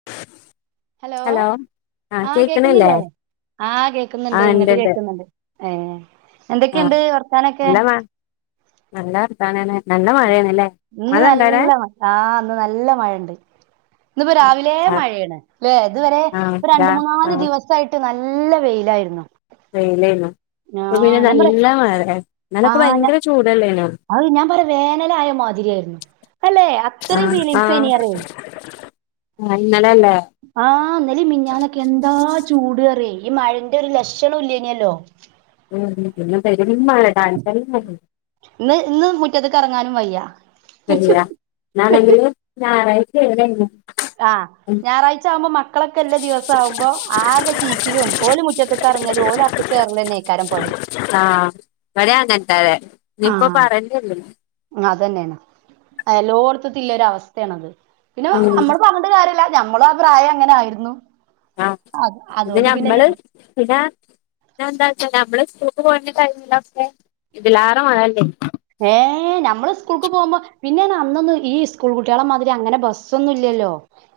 [inaudible] Hello ആഹ് ആ കേക്കണില്ലേ കേക്കുന്നില്ലേ ആ കേക്കുന്നുണ്ട് ആഹ് ഇണ്ട് ഇങ്ങിട്ട് ഇണ്ട് കേക്കുന്നുണ്ട് ഏ ആഹ് എന്തൊക്കെയുണ്ട് വർത്താനൊക്കെ നല്ല മ നല്ല വർത്താനാണ് നല്ല മഴയാണല്ലേ ഇന്ന് മഴ ഇണ്ടോ അവിടെ നല്ല മഴ ആ ഇന്ന് നല്ല മഴണ്ട് ഇന്നിപ്പോ രാവിലെ ആഹ് മഴയാണ് അല്ലേ ഇതുവരെ ആഹ് ഇ ഇതാ രണ്ട് മൂന്ന് നാല് ആഹ് ദിവസായിട്ട് നല്ല നല്ല വെയിലായിരുന്നു വെയിലായിരുന്നു ഇപ്പൊ പിന്നെ നല്ല മഴ ആ അത് ഞാൻ പറയാ വേനല് ആയ മാതിരി ആയിരുന്നു അല്ലെ അത്രയും ആഹ് ഫീലിങ്ങ്സായിനി ആഹ് പ റേ ആഹ് ഇന്നലല്ലേ ആ ഇന്നലേം മിനിഞ്ഞാനൊക്കെ എന്താ ചൂട് പറിയേ ഈ മഴന്റെ ഒരു ലക്ഷനോ ഇല്ലായിനല്ലോ ഉം പിന്നെ പെരും മഴ [unintelligible] ഇന്ന് ഇന്ന് മുറ്റത്ത്ക്ക്റങ്ങാനും വയ്യ ശരിയ ഇന്നാണെങ്കില് ഞായറാഴ്ചണേ ലും ആഹ് ഞായറാഴ്ച ആകുമ്പോ മക്കളൊക്കെ എല്ലാ ദിവസം ആകുമ്പോ ആകെ ചീച്ചിലും ഓല മുറ്റത്തക്കാ പറഞ്ഞല് ഓലോ അത്തത്ത്റന്നേക്കാരൻ പണി ആ ഇബാടിം അങ്ങനെ തന്നെ ഇഞ് യിപ്പൊ പറണ്ടല്ല അത് തന്നെയാണ് എല്ലോർത്തത്തില്ല ഒരു അവസ്ഥയാണത് പിന്നെ ഉം നമ്മള് പറഞ്ഞട്ട കാര്യല്ല ഞമ്മള ആ പ്രായം എങ്ങനെ ആയിരുന്നു ആ അത് പിന്നെ അതുകൊണ്ട് നമ്മള് പിന്നെ പി എന്താന്ന് നമ്മള് സ്കൂൾക്ക് പോയ ടൈമിൽ ഒക്ക ഇതിലാറെ മഴ ഉണ്ടായിരുന്നു ഏ ഞമ്മള് സ്കൂൾക്ക് പോകുമ്പോ പിന്നെ അന്നൊന്നന്ന് ഈ സ്കൂൾ കുട്ടികളെ മാതിരി അങ്ങനെ ബസ്സൊന്നും ഇല്ലല്ലോ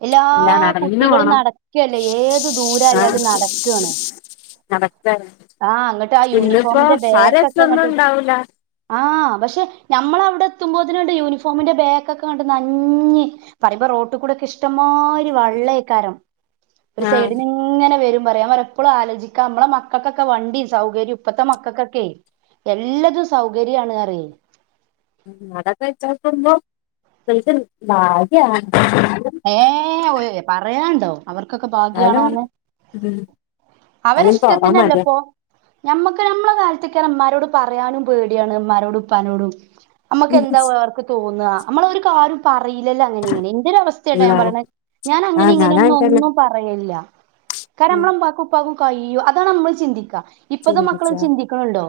എല്ലാ ഇല്ല നടന്ന് കുട്ടികളും പോണം നടക്കല്ലേ ഏത് ആഹ് ദൂരായാലും നടക്കാണ് നടക്ക ആ അങ്ങോട്ട് ആ ഇന്നിപ്പോ യൂണിഫോമിന്റെ ആ ബാഗൊക്കെ രസൊന്നും അങ്ങോട്ട് ഉണ്ടാവൂല ആഹ് പക്ഷെ നമ്മൾ അവിടെ എത്തുമ്പോ അതിന കണ്ട് യൂണിഫോമിന്റെ ബേക്കൊക്കെ കണ്ട് നനഞ്ഞ് റോഡി ക്കൂടെ ഇഷ്ടം മാതിരി വെള്ളമല്ലേ ഒരു ആഹ് സൈഡിൽ ഇങ്ങനെ വരും പറയാൻ വരെ എപ്പോഴും ആലോചിക്കാ നമ്മെ മക്കൾക്കൊക്കെ വണ്ടി സൗകര്യം ഇപ്പഴത്തെ മക്കൾക്കൊക്കെ എല്ലാതിനും സൗകര്യമാണ് പറ അതൊക്കെ വെച്ചക്കുമ്പോ ഇവൽക്ക് ഭാഗ്യണ് ഏഹ് പറയാണ്ടോ അവർക്കൊക്കെ ഭാഗ്യാണോ എന്നാലും എന്ന് ഉം എന്നാലും പോവാൻ മടിയാ അവരിഷ്ടത്തിനല്ലപ്പോ ഞമ്മക്ക് നമ്മളെ കാലത്തൊക്കെമ്മരോട് പറയാനും പേടിയാണ് ഉമ്മാനോടും ഉപ്പാനോടും നമ്മുക്ക് എന്താ അവർക്ക് തോന്നുക നമ്മള ഒരു കാര് പറയില്ലോ അങ്ങനെയിങ്ങനെ എന്തി ഇല്ല ഞാൻ ആഹ് അങ്ങനെയിങ്ങനെ ഞാനും അങ്ങനെ തന്നെ ഒന്നും പറയില്ല കാരണം ഉം നമ്മളപ്പ കയ്യോ അതാ നമ്മൾ ചിന്തിക്ക ഇപ്പത്തെ ചിന്തിച്ച മക്കളൊ ചിന്തിക്കണണ്ടോ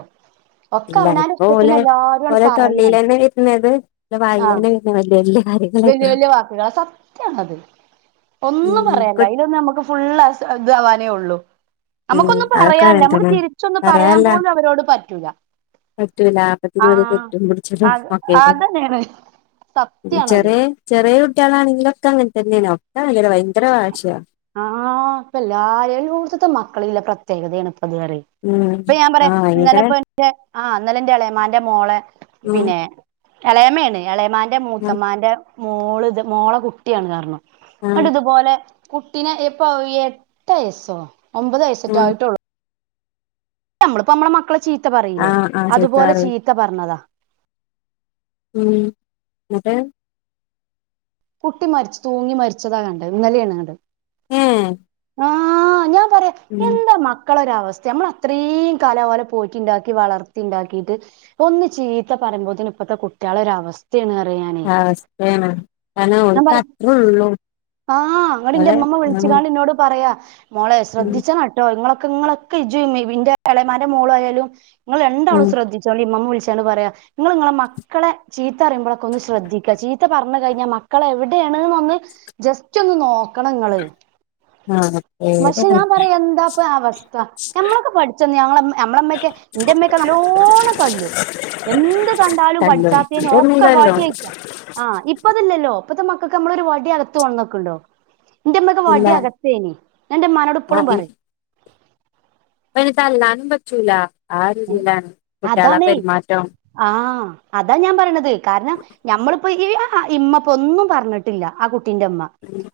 ഒക്കെ ഇല്ല അവനരു ഇപ്പൊ ഇഷ്ടത്തിന് ഓല് എല്ലാരും ഓലെ പറയ തൊള്ളിലെന്നെ വരുന്നത് ഓലെ ആ വായിലെന്നെ വരുന്ന വല്യ വല്യ വല്യ കാര്യങ്ങളേക്കാരം വല്യ വാക്കുകളാ സത്യണത് ഒന്നും ഉം പറയല്ല ഇലൊന്ന് നമുക്ക് ഫുൾ ഇതവാനേ ഉള്ളൂ ഉം നമുക്കൊന്നും അതൊക്കെ പറയല്ല അങ്ങനെ നമുക്ക് തന്നെ തിരിച്ചൊന്ന് പറയാൻ പോലും അവരോട് പറ്റൂല്ല ഏറ്റവും ലാഭത്തിന് വരെ തെറ്റും പിടിച്ചട്ടോ അത് ഒക്കെക്ക അതന്നെയാണ് സത്യാണത് ചെറിയ ചെറിയ കുട്ടിക ആളാണെങ്കിലൊ ഒക്കെ അങ്ങനെ തന്നെ ഒക്കെ ഭയങ്കര വാശിയാ ആഹ് ഇപ്പ എല്ലാരെയും കൂടുത്തട്ട [unintelligible] മക്കള ഇല്ല പ്രത്യേകതയണ ഇപ്പത്വരെ ഉം ഇപ്പൊഴെ ഞാൻ പറയാ ആഹ് ഭയങ്കര ഇന്നലെപ്പോ എന്റെ ഇളയമ്മാന്റെ മോളേ ആ ഉം പിന്നെ ഇളയമ്മയാണ് ഇളയമാന്റെ ഉം മൂത്തമാന്റെ മോള് ഇത് മോളെ കുട്ടിയാണ് കാരണം ഉം ഇതുപോലെ കുട്ടിനെ ഇപ്പോ എട്ട് വയസോ ഒമ്പത് വയസ്സറ്റ ഉം ആയിട്ടുള്ളൂ നമ്മളിപ്പോ നമ്മടെ മക്കളെ ചീത്ത പറയില്ലേ ആഹ് ആഹ് ചീത്ത അതുപോലെ പറയും ചീത്ത പറഞ്ഞതാ ഉം എന്നിട്ട് കുട്ടി മരിച്ച്തൂങ്ങി മരിച്ചതാ കണ്ട് ഇന്നലെയാ കണ്ടത് ഉം ആഹ് ഞാൻ പറയാ എന്താ മക്കളൊര അവസ്ഥ നമ്മള അത്രയും കലകല പോയിട്ടുണ്ടാക്കി വളർത്തി ഉണ്ടാക്കിട്ട് ഒന്ന് ചീത്ത പറയുമ്പോന് ഇപ്പോത്തെ കുട്ടികളെ ഒര അവസ്ഥ അവ അവസ്ഥയാണ് കന്നെ ഞാൻ ക്ക് പറ അത്രേ ഉള്ളൂ [unintelligible] ആഹ് അങ്ങട്ട എന്റെ ഓലെ അമ്മമ്മ വിളിച്ച ഉം ഞാൻ നിന്നോട്. പറയാ മോളെ ഉം ശ്രദ്ധിച്ച മട്ടോ നിങ്ങളൊ ങ്ങളൊക്കെ ഇന്റെ ഇടമാരുടെ മോളായാലും നിങ്ങൾ ഉം രണ്ടാളും ശ്രദ്ധിച്ചോ വിള പറയാ നിങ്ങ നിങ്ങളെ മക്കളെ ചീത്ത പറയുമ്പോഴൊക്കെ ഒന്ന് ശ്രദ്ധിക്കുക ചീത്ത പറ പറ കഴിഞ്ഞാൽൽ മക്കൾ എവിടെയാണെന്ന് ഒന്ന് ജസ്റ്റ് ഒന്ന് നോക്കണങ്ങള് ആഹ് പക്ഷെ പേടിയാണ് ഞാൻ പറയാ എന്താപ്പ അവസ്ഥ ഞമ്മളൊക്കെ പഠിച്ചന്ന ഞമ്മ മ്മളമ്മയക്കെ എന്റെമ്മേ ഒക്കെ നല്ലോണം തല്ലും എന്ത് കണ്ടാലും തല്ലും പഠിച്ചാത്തേന് ഇതൊന്നും ഒക്കെ തല്ലും വടി എടുക്കാ ആഹ ഇപ്പതല്ലല്ലോ ഇപ്പഴത്തെ മക്കൾക്ക് നമ്മളൊരു വടി അകത്ത് വന്നോക്കുണ്ടോ എന്റെ ഇമ്മൊക്കെ ഇല്ല വടി അഗതാനെ ഞാന്റെ ഉമ്മമാനോട് ഇപ്പോഴും പറയും ഇപ്പണേ തല്ലാനും പറ്റൂല ആ രീതിയിലാണ് കുട്ടികളെ പെരുമാറ്റം ആഹ അതാ ഞാൻ പറയണത് കാരണം ഞമ്മള്- അപ്പൊ ഇമ്മപ്പ ഒന്നും പറഞ്ഞിട്ടില്ല ആ കുട്ടിന്റെ ഇമ്മ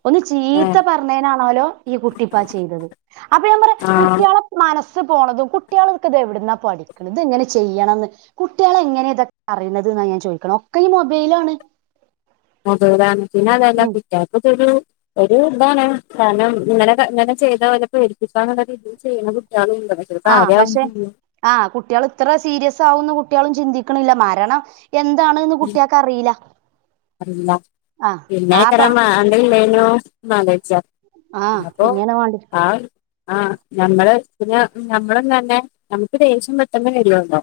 ഒന്ന് ചീത്ത ഏഹ് പറഞ്ഞേനാണല്ലോ ഈ കുട്ടിപ്പാ ചെയ്തത് അപ്പൊ ഞാൻ പറയാ ആഹ് കുട്ടികളെ മനസ് പോണതും കുട്ടികൾക്കതെവിടുന്ന പഠിക്കണ ഇത് എങ്ങനെ ചെയ്യണംന്ന് കുട്ടികള എങ്ങനെ ഇതൊക്കെ അറിയുന്നത് എന്നാ ഞാൻ ചോദിക്കണം ഒക്കെ ഈ മൊബൈലാണ് [unintelligible] മൊബൈലാണ് അതെല്ല ഉം കുട്ടിയാക്കിത്തൊരു ഒരു ഇതാണ് കാരണം ഇങ്ങനെ ഇങ്ങനെ ചെയ്തപേടിപ്പിക്കാ എന്നുള്ള രീതിയിൽ ചെയ്യണ കുട്ടി ആഹ പക്ഷെ ആഹ കുട്ടികൾ ഇത്ര സീരിയസ് ആകുന്നു കുട്ടികളും ചിന്തിക്കണില്ല മാരണം എന്താണ്കുട്ടികക്ക് അറിയില്ല അറില്ല ആഹ് ആ ഇന്നെക്കര പ്രായ അ ഇല്ലേന മാലേജ ആഹ് പിന്നപ്പോ പിന്നെയാണ് വേണ്ടിയെ ആ ആഹ നമ്മള് പിന്നെ നമ്മള് തന്നെ നമുക്ക് ദേഷ്യം പെട്ടെന്ന്ലവരുല്ലോ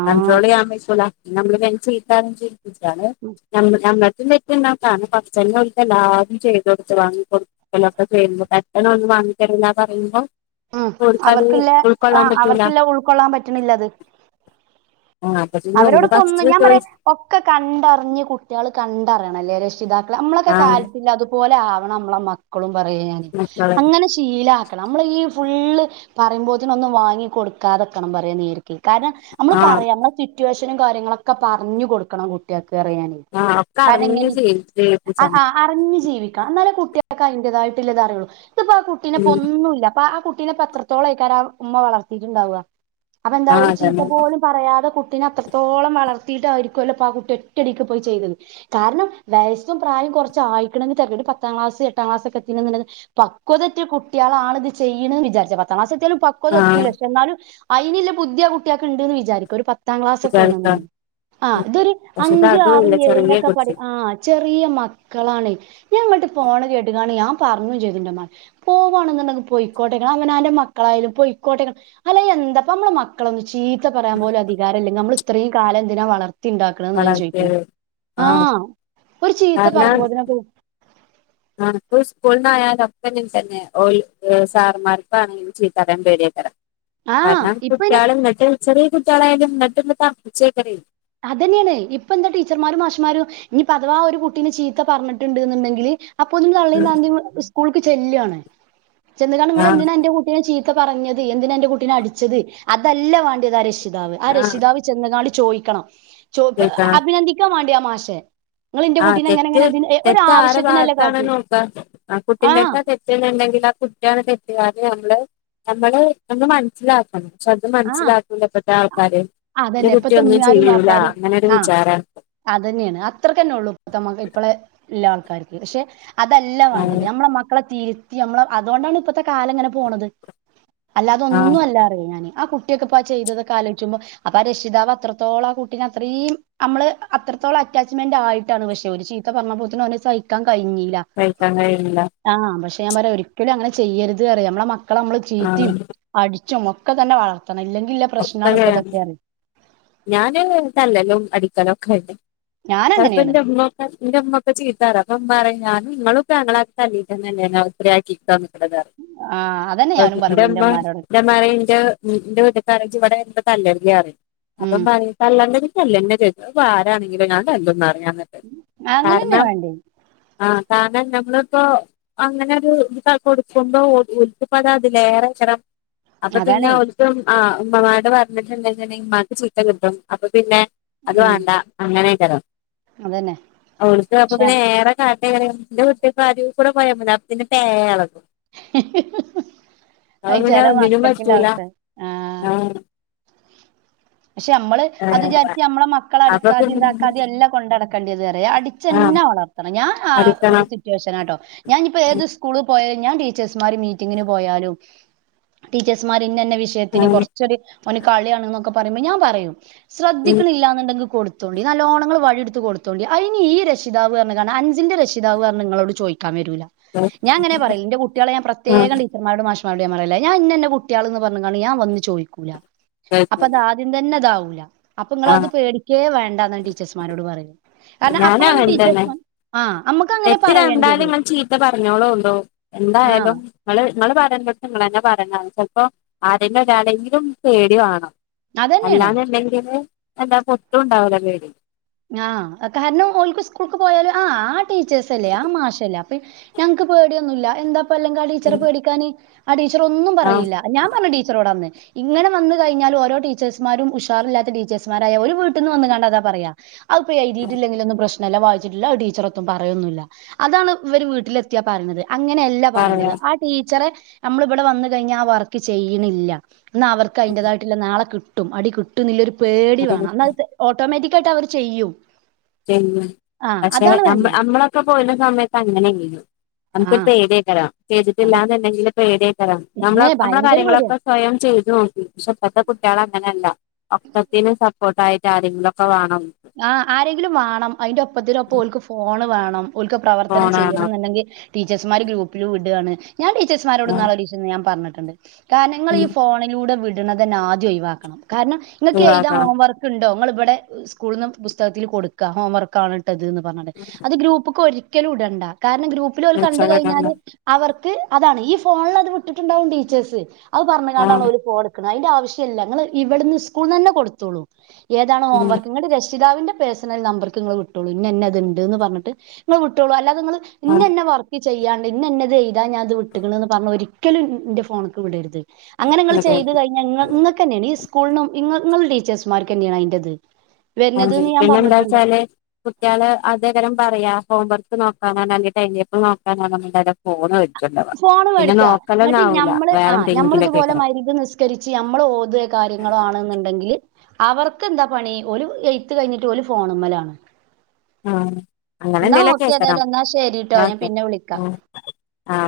ആഹ് കൺട്രോൾ ചെയ്യാൻ പറ്റൂല്ല നമ്മള് പേടിപ്പിച്ചാല് നമ്മടുത്തും - തെറ്റുണ്ട് കാരണം എല്ലാരും ചെയ്ത കൊടുത്ത് വാങ്ങിടുക്കലൊക്കെ ചെയ്യണ്ട് പെട്ടെന്ന് ഒന്ന് വാങ്ങി പറല്ല പറയുമ്പോൾ ഉം അവർക്കില്ല ആ പറ്റൂല അവർക്കില്ല ഉൾക്കൊള്ളാൻ പറ്റണില്ലത് ആഹ് അപ്പൊ പിന്നെ ഓല് അവരോടൊക്കെ ഒന്ന് ഫസ്റ്റ് ഞാൻ പറാ ചോയ്സ് ഒക്കെ കണ്ടർഞ്ഞ് കുട്ട്യാള് കണ്ടറിയണംല്ലേ രഷിതാക്കളെ. നമ്മളൊക്കെ ആഹ് കാൽത്തില്ല അതുപോലെ ആവണം അമ്മളെ മക്കളും പറയേ ഞാന്. മക്കളെ അങ്ങനെ ശീലക്കണം അമ്മള് ഈ ഫുള്ള് പറയുമ്പോത്തന് ഒന്നും വാങ്ങി കൊടുക്കാതെക്കണം പറയനേ- കാരണം നമ്മള് ആഹ് പറയാ നമ്മുടെ സിറ്റുവേഷനും കാര്യങ്ങളൊക്കെ പറഞ്ഞു കൊടുക്കണം കുട്ടികൾക്ക് പറയനെ ആഹ് ഒക്കെ കാരണം അറിഞ്ഞിനെ ഇങ്ങനെ ചെയ് ആഹ് ആ ചെയ്യിപ്പിച്ചണം അറിഞ്ഞ് ജീവിക്കാം എന്നാൽ കു - ട്ടികൾക്ക് അതിന്റതട്ടുള്ളത് അറുള്ളൂ ഇത്പ്പോ ആ കുട്ടിനെ ഉം പൊന്നുമില്ല അപ്പ ആ - കുട്ടിനെ അത്രത്തോളം ആരാ ആ ഉമ്മ വളർത്തിയിട്ടുണ്ടാവുക അപ്പ എന്താ ആഹ് ഒരു ചീത്ത അതന്നെ പോലും പറയാതെ കുട്ടി നെ അത്രത്തോളം വളർത്തിയിട്ട് ആരിക്കുവല്ലോ പ ആ കുട്ടി ഒറ്റയടിക്ക് പോയി ചെയ്തത് കാരണം വയസ്സും പ്രായവും കുറച്ചായിണ് പത്താം ക്ലാസ് എട്ടാം ക്ലാസ് ഒക്കെ എത്തിനെ പക്വതഎത്തിയ കുട്ടികളാണ് ഇത് ചെയ്യു- ന്ന് വിചാരി പത്താം ക്ലാസ്സ്‌ എത്തിയാലും പക്വത ആഹ് എത്തുല്ലപക്ഷെ എന്നാലും അതിനിള്ള ബുദ്ധിയ കുട്ടിയൊകിണ്ടന്ന് വിചാരിക്ക് ഒരു- പത്താം ക്ലാസ്സ്ഒക്കെയാണ് വിചാരിക്കാം ന്ന് ആ ഇതൊരു പക്ഷെ ഇത് അഞ്ചു ആറ് അതുല്ല ചെറിയ എഴിലോക്കെ പടി കുട്ടി ആ ചെറിയ മക്കളാണ് ഞാൻ ഫോൺ കേട്ടുകയാണ് ഞ- പറഞ്ഞുചെയ്തിന്റെ മാ പോവാണെന്നുണ്ടെങ്കിൽ പൊയിക്കോട്ടെ അവനാന്റെ മക്കളായാലും പൊയിക്കോട്ട അല്ല എന്താപ്പ നമ്മള് മക്കളൊന്നും ചീത്ത പറയാൻ പോലും അധികാരമില്ലെങ്കിൽ നമ്മള ഇത്രയും കാലം എന്തിനാ വളർത്തി ഉണ്ടാക്കണ ഞാൻ ചോദിക്കണ വളർത്തിയത് ആഹ് ഒരു ചീത്ത പറയുമ്പോ അതിനൊക്കെ നമുക്ക് സ്കൂളിനായാല് ഒക്കെ ഇങ്ങനെ തന്നെ ഓൽ സാർമാർക്കാ ആണെങ്കിലും ചീത്ത പറയാൻ പേടിയ ആഹ് കാരണം ഇപ്പ അയിന് കുട്ടികൾ ഇങ്ങട്ട് വിളിച്ചാൽ ചെറിയ കുട്ടികൾ ഇങ്ങട്ട് പാറ - അത് തന്നെയാണ് ഇപ്പ എന്താ ടീച്ചർമാരും മാഷുമാരും ഇനിപ്പാ അഥവാ ഒരു കുട്ടിനെ ചീത്ത പറഞ്ഞിട്ടുണ്ട് എന്നുണ്ടെങ്കില് അപ്പൊ ഒ തള്ളിയും താന്തയും സ്കൂൾക്ക് ചെല്ലാണ് ചെന്നാകാണ് നിങ്ങൾ ആഹ് എന്തിനാ എന്റെ കുട്ടിനെ ചി- ചിത്ത പറഞ്ഞത് എന്തിനാ എന്റെ കുട്ടിനെ അടിച്ചത് അതല്ല വേണ്ടിയത് ആ രക്ഷിതാവ് ആ ആഹ് രക്ഷിതാവ് ചെന്ന് കാണ- ചോദിക്കണം ചോ അഭിനന്ദിക്കാൻ വേണ്ടിയ ആ മാഷെ നിങ്ങൾ ഇന്റെ ആഹ കുട്ടീനെ ഇങ്ങനെ തെറ്റ് ഇങ്ങനെ ഇതിന് തെറ്റ് ആരെ ഒരാവശ്യത്തിനല്ലേ ഭാഗത്താണെന്ന് കാട്ടിയെ നോക്കാ ആ ആഹ് കുട്ടിന്റെടുത്താ തെറ്റന്നുണ്ടെങ്കില് കുട്ടിയാണ് തെറ്റുകാരി [unintelligible] നമ്മള് മനസ്സിലാക്കണം പക്ഷെ അത് മനസിലാക്കൂല ഇപ്പത്തെ ആൾക്കാര് എന്റെ അതന്നെയെ കുട്ടി ഇപ്പതെ ഒന്നും ഉമ്മിയരും ചെയ്യൂല വാപ്പാരും അങ്ങനൊരു ആ വിചാരാണ് അത് തന്നെയാണ് അത്രക്കന്നെ ഉള്ളു മുത്തമക ഇപ്പളെ ഇല്ല ആൾക്കാർക്ക് പഷേ അതല്ല വേണ്ടത് ആഹ് ഞമ്മളെ മക്കളെ തിരുത്തി അമ്മള അതുകൊണ്ടാണ് ഇപ്പത്തെ കാലം ഇങ്ങനെ പോണത് ആഹ് അല്ലാതെന്നും അല്ല പറയും ഞാന് ആ കുട്ടിയൊക്കെ ഇപ്പാ ചെയ്തത് ആലോച്ചുമ്പോ അപ്പ രക്ഷിതാവ് അത്രത്തോളം ആ കുട്ടീ അത്രയും നമ്മള് അത്ര അത്രത്തോളം അറ്റാച്ച്മെന്റ് ആയിട്ടാണ് പഷേ ഒരു ചീത്ത പറഞ്ഞ പോലത്തന്നെ ഓന് സഹിക്കാൻ കഴിഞ്ഞില്ല കഴിക്കാൻ കഴിയൂല ആഹ്‌ പഷേ എന്നിട്ട് ഞാ പറയാ ഒരിക്കലും അങ്ങനെ ചെയ്യരുത് പറയും, നമ്മളെ മക്കള നമ്മൾ ആഹ് ചീത്തിയും അടിച്ചും ഒക്കെ തന്നെ വള [unintelligible] ഞാന് തല്ലല്ലും അടി ക്കലൊക്കെ ചെലപ്പോ ഞാനങ്ങനെയാണ് ന്റെ [unintelligible] ചീത്തറയും അപ്പോ ഉമ്മ പറയും ഞാ നിങ്ങളുക്കെ ഞങ്ങളെ തല്ലി [unintelligible] ഇത്രേ [unintelligible] [unintelligible] ആഹ് അതന്നെ പ്പോ ഞാനും ന്റെ പറയല് ഇന്റെ ഉമ്മ ഇമ്മാനോട് ന്റെ ഉമ്മ പറയ്ണ്ട് [unintelligible] [unintelligible] ഉം തല്ലന്നെ ചെയ്ത് അതിപ്പോ ആരാണെങ്കിലും ഞാൻ തല്ലുന്ന് [unintelligible] അങ്ങനെന്നെ കാരണം വേണ്ടേ ആഹ് കാരണം നമ്മളിപ്പോ അങ്ങനൊരു ഇത് കൊടുക്കുമ്പോ [unintelligible] അതിലേറെ [unintelligible] അപ്പപിന്നെ അതാണേ ഓൽക്കും ആ ഉമ്മാമ്മട് പറഞ്ഞിട്ടു [unintelligible] ഉമ്മാക്ക് ചീത്ത കിട്ടും അപ്പ പിന്നെ അത് ഉം വേണ്ട അങ്ങനെയെക്കരോ അതന്നെ പക്ഷെ [unintelligible] ഏറെ കാ [unintelligible] എന്റെ കുട്ടികക്ക് അരിക് കൂടെ പോയ മതി അപ്പോതെന് പേ എളകും അപ്പോ അത് പിന്നെ ചെല ഒന്നിനും മക്കൾക്കില്ല പറ്റൂല അവസ്ഥ ആഹ് പഷേ ഞമ്മള് അത് ഏഹ് വിചാരിച്ച് ഞമ്മടെ മക്കളെ അപ്പൊ അടിക്കാതെ പിന്നെ ഇണ്ടാക്കാതെയും അല്ല കൊണ്ടടക്കേണ്ടത്റയാ ആ അടിച്ചന്നെ വള ർത്തണം ഞാ ആഹ്‌ ഒരു അടിക്കണം സിറ്റുവേഷൻ ആട്ടോ ഞാനിപ്പോ ഏത് സ്കൂള് ഞാൻ ടീച്ചേഴ്സ്മാര് മീറ്റിങ്ങിന് പോയാലും ടീച്ചേഴ്സ്മാര് ഇന്നന്ന വിഷയത്തിന് കൊറച്ചോര് ഓന് കളിയാണ്ന്നൊക്കെ പറയുമ്പോ ഞാൻ പറയും ശ്രദ്ധിക്കണില്ല എന്നുണ്ടെങ്കി കൊടു [unintelligible] നല്ലോണങ്ങള് വടി എടുത്ത് കൊടുത്തോളി, അതിനി ഈ രക്ഷിതാവ് റഞ് കാരണം അഞ്ചിന്റെ രക്ഷിതാവ് കാരണം നിങ്ങളോട് ചോദിക്കാൻ വരൂല്ല. ഞാൻ ങ്ങനെ പറയും, എന്റെ കുട്ടികളെ ഞാൻ പ്രത്യേകം ടീച്ചർമാരോട് ഞാൻ പറയല്ല, ഞാൻ ഇന്ന ഇന്ന കുട്ടികളാന്ന് പറഞ്ഞങ്ങാണ് ഞാൻ വന്ന് ചോദിക്കൂല അപ്പൊ അത് ആദ്യം തന്നെ അതാവും. അപ്പൊ ആ നിങ്ങള് ആ അത് പേടിക്കേ വേണ്ടന്ന് ടീച്ചേഴസ്മാരോട് പറയൂ. ഞാനാ വന്തന്നെ, അമ്മക്ക് അങ്ങനെ നെറ്റ് കണ്ടാലെ പറയേണ്ടിയത് നിങ്ങൾ ചീത്ത പറഞ്ഞോളോ ആ എന്തായാലും കുഴപ്പി നിങ്ങൾ പറയണ്ടത്ത് നിങ്ങളന്നെ പറയണം, ചിലപ്പോ ആരേലും ഒരാളെയെങ്കിലും പേടി വേണം അതന്നെയാണ് അല്ലാന്നുണ്ടെങ്കില് എല്ലാ പൊത്തും ഉണ്ടാവല്ലോ പേടി ആ, കാരണം ഓൾക്ക് സ്കൂൾക്ക് പോയാലും, ആ ആ ടീച്ചേഴ്സ് അല്ലേ, ആ മാഷല്ലേ ഞങ്ങക്ക് പേടിയൊന്നുമില്ല, എന്താപ്പല്ലെങ്കി ആ ടീച്ചറെ പേടിക്കാന്, ആ ടച്ചെ റെ ടീച്ചർ ഒന്നും ആ പറയില്ല, ഞാൻ പറഞ്ഞുടീച്ചറോട് അന്ന് ഇങ്ങനെ വന്ന് കഴിഞ്ഞാൽ ഓരോ ടീച്ചേഴ്സ്മാരും ഉഷാറില്ലാത്ത ടീച്ചേഴ്സ്മാരായ, ഒരു വീട്ടിന്ന് വന്ന് കണ്ടാ അതാ പറയുക. അത്പ്പോയി എഴുതിട്ടില്ലെങ്കിൽ ഒന്നും പ്രശ്നം ഇന്നലെ വായിച്ചിട്ടില്ല ഒരു ടീച്ചറൊന്നും പറയൊന്നുമില്ല, അതാണ് ഇവര് വീട്ടിലെത്തിയാ പറയണത്. അങ്ങനെയല്ല പറയേണ്ടത് പറയാം ആ ടീച്ചറെ നമ്മളിവിടെ വന്ന കഴിഞ്ഞ ആ വർക്ക് ചെയ്യണില്ല ന്നാ അവർക്ക് അതിന്റേതായിട്ടുള്ള നാളെ കിട്ടും, അടി കിട്ടും ന്നെരു പേടി അത് വേണം എന്നാലത് ഓട്ടോമാറ്റിക് ആയിട്ട് അവർ ചെയ്യൂ ശരി, പക്ഷെ നമ്മളൊക്കെ പോയിന്ന സമയത്ത് അങ്ങനെ ചെയ്യും ആ നമുക്കിപ്പോ പേടിയെക്കെ വരാം നമ്മക്ക് ചെയ്തിട്ടില്ലാന്നുണ്ടെങ്കിൽ, പേടി ഒക്കെ വരാം നമ്മളെ ഏ നമ്മളെ ഭയങ്കര പേടിയാ. കാര്യങ്ങളൊക്കെ സ്വയം ചെയ്തു നോക്കി പക്ഷെ ഇപ്പോത്തെ കുട്ടികള അങ്ങനെയല്ല ഒക്കത്തത്തിനു സപ്പോർട്ടായിട്ട് ആരെങ്കിലൊക്കെ വേണം. ആ, ആരെങ്കിലും വേണം അതിന്റെ ഒപ്പത്തിന ഒപ്പം ഓൽക്ക് ഫോണ് വേണം. ഓൽക്ക് പ്രവർത്തനം ഫോണാണോ ചെയ്യണം ഉണ്ടെങ്കിൽ ടീച്ചേഴ്സ്മാർ ഗ്രൂപ്പിലും ഇടുവാണ് ഞാൻ ടീച്ചേഴ്സ്മാരോട് ഇന്നാള് ഞാൻ ചെന്നു പറഞ്ഞിട്ടുണ്ട്, കാരണം നിങ്ങൾ ഈ ഉം ഫോണിലൂടെ വിടണത് തന്നെ ആദ്യം ഒഴിവാക്കണം, കാരണം ഇങ്ങൾക്ക് എഴുതാൻ ഒഴിവാക്കണം ഹോംവർക്ക് ഉണ്ടോ, നിങ്ങൾ ഇവിടെ സ്കൂളിൽ നിന്ന് പുസ്തകത്തിൽ കൊടുക്കുക ഹോം വർക്കാണ്‌, ഇട്ടത് എന്ന് പറഞ്ഞട്ട്, അത് ഗ്രൂപ്പ്ക്ക് ഒരിക്കലും ഇടണ്ട. കാരണം ഗ്രൂപ്പിൽ ഓൽ കണ്ട് കഴിഞ്ഞാല് ഇൻസ്റ്റാഗ്രാം അവർക്ക് അതാണ് ഈ ഫോണിൽ അത് വിട്ടിട്ടുണ്ടാവും ടീച്ചേഴ്സ്. അത് പറഞ്ഞത്ണ്ടാണ് ആഹ് ഓര് ഫോൺ എടുക്കുന്നത്, അതിന്റെ ആവശ്യല്ല നിങ്ങങ്ങള് ഇവിടുന്ന് ഇസ്കൂളി തന്നെ കൊടുത്തോളൂ. ഏതാണ് ഉം ഹോംവർക്ക് പിതാവിന്റെ പേഴ്സണൽ നമ്പർക്ക് നിങ്ങള് വിട്ടോുള്ളൂ ഇന്ന ഇന്നെ ഇത്ണ്ട്ന്ന് പറഞ്ഞിട്ട്, നിങ്ങള്‌ വിട്ടോളൂ. അ ഇങ്ങള് ആഹ് ഇന്നന്നെ വർക്ക് ചെയ്യാണ്ട് ഇന്നന്നെ ഇത് ചെയ്താ ഞാനത് വിട്ട ക്കെന്ന് പറഞ്ഞ ഒരിക്ക ഒരിക്കലുംന്റെ ഫോണൊക്കെ വിടരുത് അങ്ങനെ നിങ്ങള്ൾ അതെ ചെയ്ത് അതെ കഴിഞ്ഞാ നിങ്ങൊക്ക തന്നെയണ സ്കൂളിനും ഇങ്ങ ഇങ്ങള് ടച്ചേഴ്സ്മാർക്ക് തന്നെയാണ് അതിന്റ അ പിന്നെ എന്താച്ചാല് കുട്ട്യള് അധേകരം പറയാ ഹോം വർക്ക് നോക്കാനോ അല്ലെ ടൈം ടേബി നോക്കാനോ നമ്മുടെ ഫോൺ വച്ചട്ടുള്ളത് ഫോണ് മേടിക്ക എന്നിട്ട് ഞമ്മള് വേറെ ആ്ഞമ്മള എന്തെങ്കിലൊക്കെ ഇതുപോലെ മരിന്ന് നിസ്കരിച്ച് നമ്മൾ ഓത് കാര്യങ്ങ ണെന്നുണ്ടെങ്കിൽ അവർക്ക് എന്താ പണി ഒരു എയ്ത്ത് കഴിഞ്ഞിട്ട് ഫോണമ്മലാണ് ആഹ അങ്ങനെന്തേല്ക്ക എന്നാ ശരിട്ടോ ഞാൻ പിന്നെ വിളിക്കാ. [unintelligible] ആ